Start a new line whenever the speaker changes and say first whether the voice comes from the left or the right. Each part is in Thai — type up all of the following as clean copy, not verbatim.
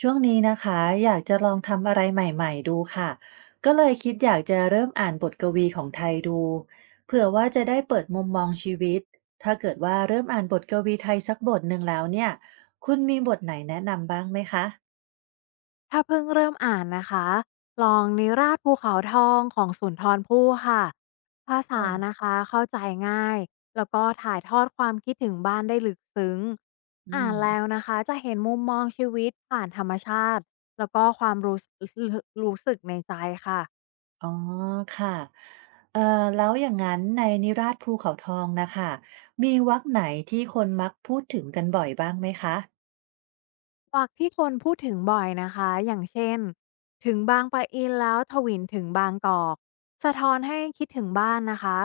right: ช่วงนี้นะคะอยากจะลองทำอะไรใหม่ๆดูค่ะก็เลยคิดอยากจะเริ่มอ่านบทกวีของไทยดูเผื่อว่าจะได้เปิดมุมมองชีวิตถ้าเกิดว่าเริ่มอ่านบทกวีไทยสักบทหนึ่งแล้วเนี่ยคุณมีบทไหนแนะนำบ้างไหมคะ
left: ถ้าเพิ่งเริ่มอ่านนะคะ ลองนิราศภูเขาทองของสุนทรภู่ค่ะ ภา
right: อ๋อ
left: ษานะคะเข้าใจง่าย แล้วก็ถ่ายทอดความคิดถึงบ้านได้ลึกซึ้ง
right: อื
left: อ่าน
right: ม
left: แล้วนะคะจะเห็นมุมมองชีวิตผ่านธรรมชาติ แล้วก็ความรู้สึกในใจค่ะ
right: อ๋อค่ะเอ่อแล้วอย่างนั้นในนิราศภูเขาทองนะคะมีวรรคไหนที่คนมักพูดถึงกันบ่อยบ้างไหมคะ
left: วักที่คนพูดถึงบ่อยนะคะอย่างเช่นถึงบางปะอินแล้วทวินถึงบางกอกสะท้อนให้คิดถึงบ้านนะคะ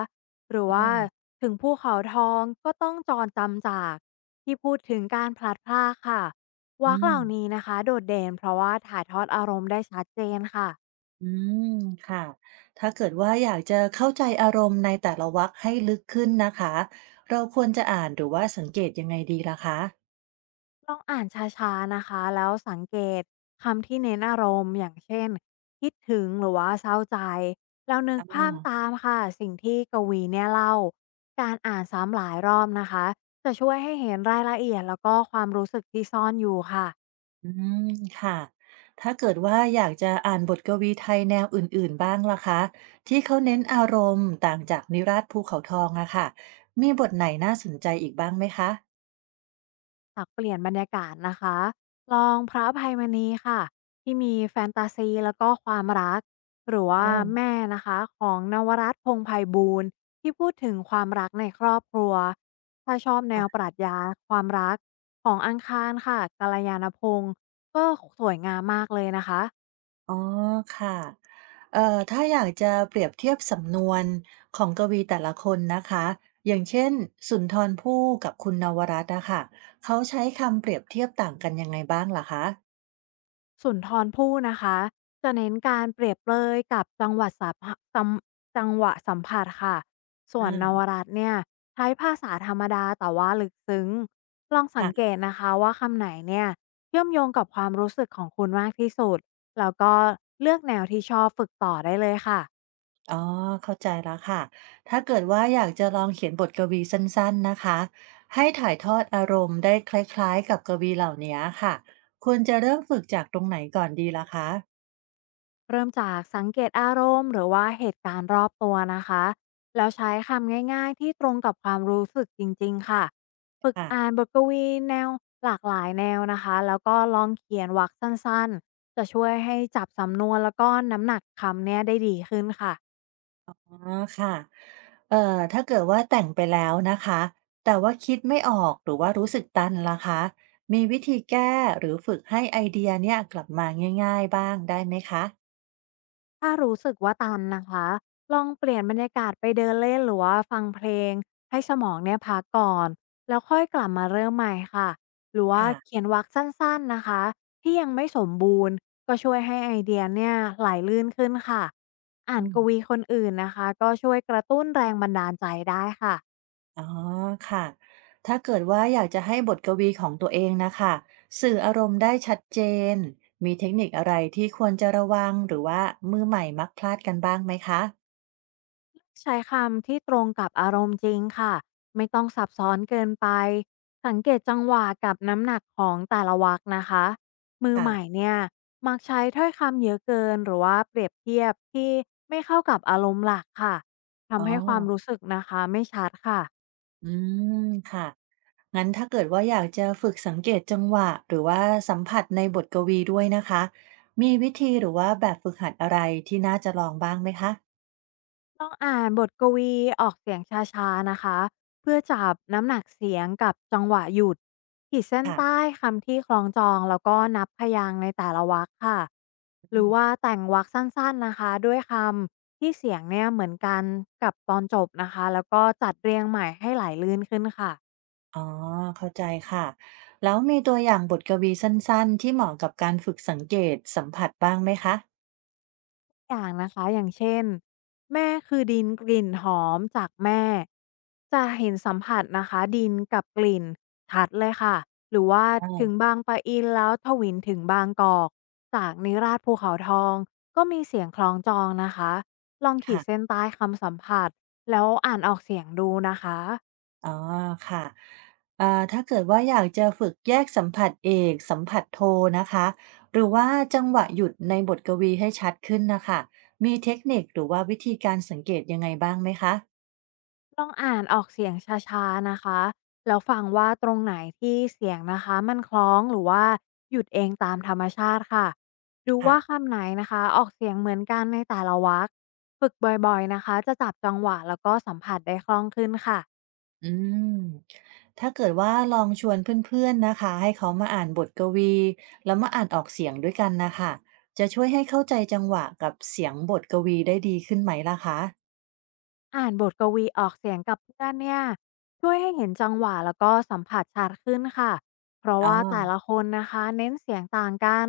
left: หรือว่า
right: อ่า
left: ถึงภูเขาทองก็ต้องจรจำจากที่พูดถึงการพลัดพรากค่ะวั
right: อื
left: กเห
right: ม
left: ล่านี้นะคะโดดเด่นเพราะว่าถ่ายทอดอารมณ์ได้ชัดเจนค่ะ
right: อืมค่ะถ้าเกิดว่าอยากจะเข้าใจอารมณ์ในแต่ละวรรคให้ลึกขึ้นนะคะเราควรจะอ่านหรือว่าสังเกตยังไงดีล่ะคะ
left: ลองอ่านช้าๆนะคะแล้วสังเกตคำที่เน้นอารมณ์อย่างเช่นคิดถึงหรือว่าเศร้าใจแล้วนึก
right: อ่
left: ภาพ
right: า
left: ตามค่ะสิ่งที่กวีเนี่ยเล่าการอ่านซ้ำหลายรอบนะคะจะช่วยให้เห็นรายละเอียดแล้วก็ความรู้สึกที่ซ่อนอยู่ค่ะ
right: อืมค่ะถ้าเกิดว่าอยากจะอ่านบทกวีไทยแนวอื่นๆบ้างล่ะคะที่เขาเน้นอารมณ์ต่างจากนิราศภูเขาทองอะค่ะมีบทไหนน่าสนใจอีกบ้างไหมคะ
left: หากเปลี่ยนบรรยากาศนะคะลองพระอภัยมณีค่ะที่มีแฟนตาซีแล้วก็ความรักหรือ
right: อ๋อ
left: ว่าแม่นะคะของนวรัตน์พงษ์ไพบูลย์ที่พูดถึงความรักในครอบครัวถ้าชอบแนวปรัชญาความรักของอังคารค่ะกัลยาณพงศ์ก็สวยงามมากเลยนะคะ
right: อ๋อค่ะเอ่อถ้าอยากจะเปรียบเทียบสำนวนของกวีแต่ละคนนะคะอย่างเช่นสุนทรภู่กับคุณนวรัตน์นะคะเขาใช้คำเปรียบเทียบต่างกันยังไงบ้างล่ะคะ
left: สุนทรภู่นะคะจะเน้นการเปรียบเลยกับจังหวะสัมผัสค่ะส่ว
right: อา
left: นนวรัตน์เนี่ยใช้ภาษาธรรมดาแต่ว่าลึกซึ้งลองสัง
right: ค่ะ
left: เกตนะคะว่าคำไหนเนี่ยเชื่อมโยงกับความรู้สึกของคุณมากที่สุดแล้วก็เลือกแนวที่ชอบฝึกต่อได้เลยค่ะ
right: อ๋อเข้าใจแล้วค่ะ ถ้าเกิดว่าอยากจะลองเขียนบทกวีสั้นๆนะคะให้ถ่ายทอดอารมณ์ได้คล้ายๆกับกวีเหล่านี้ค่ะควรจะเริ่มฝึกจากตรงไหนก่อนดีล่ะคะ
left: เริ่มจากสังเกตอารมณ์หรือว่าเหตุการณ์รอบตัวนะคะแล้วใช้คำง่ายๆที่ตรงกับความรู้สึกจริงๆค่ะฝึก
right: ค่ะ
left: อ่านบทกวีแนวหลากหลายแนวนะคะแล้วก็ลองเขียนวรรคสั้นๆจะช่วยให้จับสำนวนแล้วก็น้ำหนักคำเนี่ยได้ดีขึ้นค่ะ
right: อ๋อค่ะถ้าเกิดว่าแต่งไปแล้วนะคะแต่ว่าคิดไม่ออกหรือว่ารู้สึกตันล่ะคะมีวิธีแก้หรือฝึกให้ไอเดียเนี่ยกลับมาง่ายๆบ้างได้ไหมคะ
left: ถ้ารู้สึกว่าตันนะคะลองเปลี่ยนบรรยากาศไปเดินเล่นหรือว่าฟังเพลงให้สมองเนี่ยพักก่อนแล้วค่อยกลับมาเริ่มใหม่ค่ะหรือว่า
right: ค่ะ
left: เขียนวรรคสั้นๆนะคะที่ยังไม่สมบูรณ์ก็ช่วยให้ไอเดียเนี่ยไหลลื่นขึ้นค่ะอ่า
right: อื
left: นกวี
right: ม
left: คนอื่นนะคะก็ช่วยกระตุ้นแรงบันดาลใจได้ค่ะ
right: อ๋อค่ะถ้าเกิดว่าอยากจะให้บทกวีของตัวเองนะคะสื่ออารมณ์ได้ชัดเจนมีเทคนิคอะไรที่ควรจะระวังหรือว่ามือใหม่มักพลาดกันบ้างไหมคะ
left: ใช้คำที่ตรงกับอารมณ์จริงค่ะไม่ต้องซับซ้อนเกินไปสังเกตจังหวะกับน้ำหนักของแต่ละวรรคนะคะมือ
right: ค่ะ
left: ใหม่เนี่ยมักใช้ถ้อยคำเยอะเกินหรือว่าเปรียบเทียบที่ไม่เข้ากับอารมณ์หลักค่ะ
right: อ๋อ
left: ทำให้ความรู้สึกนะคะไม่ชัดค่ะ
right: อืมค่ะ งั้นถ้าเกิดว่าอยากจะฝึกสังเกตจังหวะหรือว่าสัมผัสในบทกวีด้วยนะคะมีวิธีหรือว่าแบบฝึกหัดอะไรที่น่าจะลองบ้างไหมคะ
left: ลองอ่านบทกวีออกเสียงช้าๆนะคะเพื่อจับน้ำหนักเสียงกับจังหวะหยุดขีดเส้น
right: ค่ะ
left: ใต้คำที่คล้องจองแล้วก็นับพยางค์ในแต่ละวรรคค่ะหรือ
right: อ
left: ว่าแต่งวรรคสั้นๆนะคะด้วยคำที่เสียงเนี่ยเหมือนกันกับตอนจบนะคะแล้วก็จัดเรียงใหม่ให้ไหลลื่นขึ้นค่ะ
right: ๋อเข้าใจค่ะแล้วมีตัวอย่างบทกวีสั้นๆที่เหมาะกับการฝึกสังเกตสัมผัสบ้างไหมคะ
left: อย่างนะคะอย่างเช่นแม่คือดินกลิ่นหอมจากแม่จะเห็นสัมผัสนะคะดินกับกลิ่นชัดเลยค่ะหรือว่า
right: อ่า
left: ถึงบางปะอินแล้วถวินถึงบางกอกจากนิราศภูเขาทองก็มีเสียงคล้องจองนะคะลองขีด
right: ค่ะ
left: เส้นใต้คำสัมผัสแล้วอ่านออกเสียงดูนะคะ
right: อ๋อค่ะถ้าเกิดว่าอยากจะฝึกแยกสัมผัสเอกสัมผัสโทนะคะหรือว่าจังหวะหยุดในบทกวีให้ชัดขึ้นนะคะมีเทคนิคหรือว่าวิธีการสังเกตยังไงบ้างไหมคะ
left: ลองอ่านออกเสียงช้าๆนะคะแล้วฟังว่าตรงไหนที่เสียงนะคะมันคล้องหรือว่าหยุดเองตามธรรมชาติค่ะดูว่า
right: ค่ะ
left: คำไหนนะคะออกเสียงเหมือนกันในแต่ละวรรคฝึกบ่อยๆนะคะจะจับจังหวะแล้วก็สัมผัสได้คล่องขึ้นค่ะ
right: อืมถ้าเกิดว่าลองชวนเพื่อนๆนะคะให้เขามาอ่านบทกวีแล้วมาอ่านออกเสียงด้วยกันนะคะจะช่วยให้เข้าใจจังหวะกับเสียงบทกวีได้ดีขึ้นไหมล่ะคะ
left: อ่านบทกวีออกเสียงกับเพื่อนเนี่ยช่วยให้เห็นจังหวะแล้วก็สัมผัสชัดขึ้นค่ะเพราะ
right: อ๋อ
left: ว่าแต่ละคนนะคะเน้นเสียงต่างกัน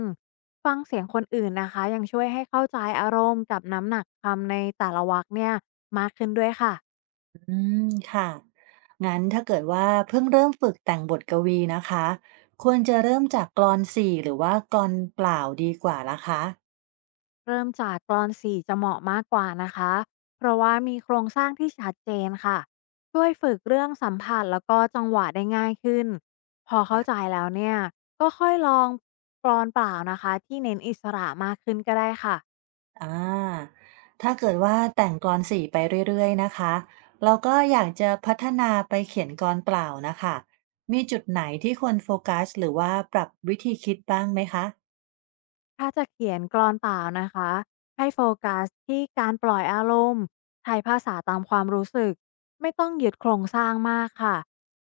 left: ฟังเสียงคนอื่นนะคะยังช่วยให้เข้าใจอารมณ์กับน้ำหนักคำในแต่ละวรรคเนี่ยมากขึ้นด้วยค่ะ
right: อืมค่ะงั้นถ้าเกิดว่าเพิ่งเริ่มฝึกแต่งบทกวีนะคะควรจะเริ่มจากกลอนสี่หรือว่ากลอนเปล่าดีกว่าล่ะคะ
left: เริ่มจากกรอนสี่จะเหมาะมากกว่านะคะ เพราะว่ามีโครงสร้างที่ชัดเจนค่ะช่วยฝึกเรื่องสัมผัสแล้วก็จังหวะได้ง่ายขึ้น พอเข้าใจ
right: อ่ะ
left: แล้วเนี่ยก็ค่อยลองกรอนเปล่านะคะที่เน้นอิสระมากขึ้นก็ได้ค่ะ
right: อ่าถ้าเกิดว่าแต่งกลอนสี่ไปเรื่อยๆนะคะเราก็อยากจะพัฒนาไปเขียนกลอนเปล่านะคะมีจุดไหนที่ควรโฟกัสหรือว่าปรับวิธีคิดบ้างไหมคะ
left: ถ้าจะเขียนกลอนเปล่านะคะให้โฟกัสที่การปล่อยอารมณ์ใช้ภาษาตามความรู้สึกไม่ต้องยึดโครงสร้างมากค่ะ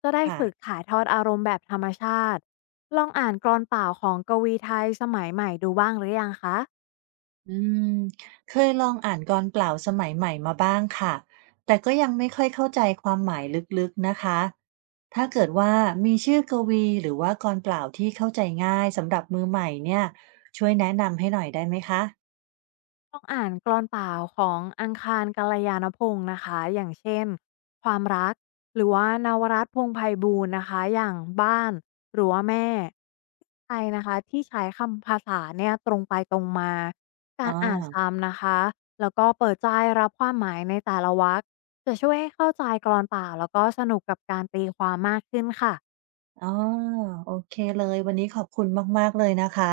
left: จะได้ฝึก
right: ค่ะ
left: ถ่ายทอดอารมณ์แบบธรรมชาติลองอ่านกลอนเปล่าของกวีไทยสมัยใหม่ดูบ้างหรือยังคะ
right: อืมเคยลองอ่านกลเปล่าสมัยใหม่มาบ้างค่ะแต่ก็ยังไม่ค่อยเข้าใจความหมายลึกๆนะคะถ้าเกิดว่ามีชื่อกวีหรือว่ากลเปล่าที่เข้าใจง่ายสำหรับมือใหม่เนี่ยช่วยแนะนำให้หน่อยได้ไหมคะ
left: ต้องอ่านกลอนเปล่าของอังคารกัลยาณพงศ์นะคะอย่างเช่นความรักหรือว่านวรัตน์พงษ์ไพบูลย์นะคะอย่างบ้านหรือว่าแม่ไทยนะคะที่ใช้คำภาษาเนี่ยตรงไปตรงมากา
right: อ๋อ
left: รอ่านซ้ำนะคะแล้วก็เปิดใจรับความหมายในแต่ละวรรคจะช่วยให้เข้าใจกลอนเปล่าแล้วก็สนุกกับการตีความมากขึ้นค่ะ
right: อ๋อโอเคเลยวันนี้ขอบคุณมากๆเลยนะคะ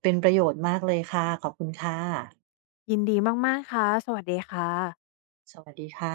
right: เป็นประโยชน์มากเลยค่ะขอบคุณค่ะ
left: ยินดีมากๆค่ะสวัสดีค่ะ
right: สวัสดีค่ะ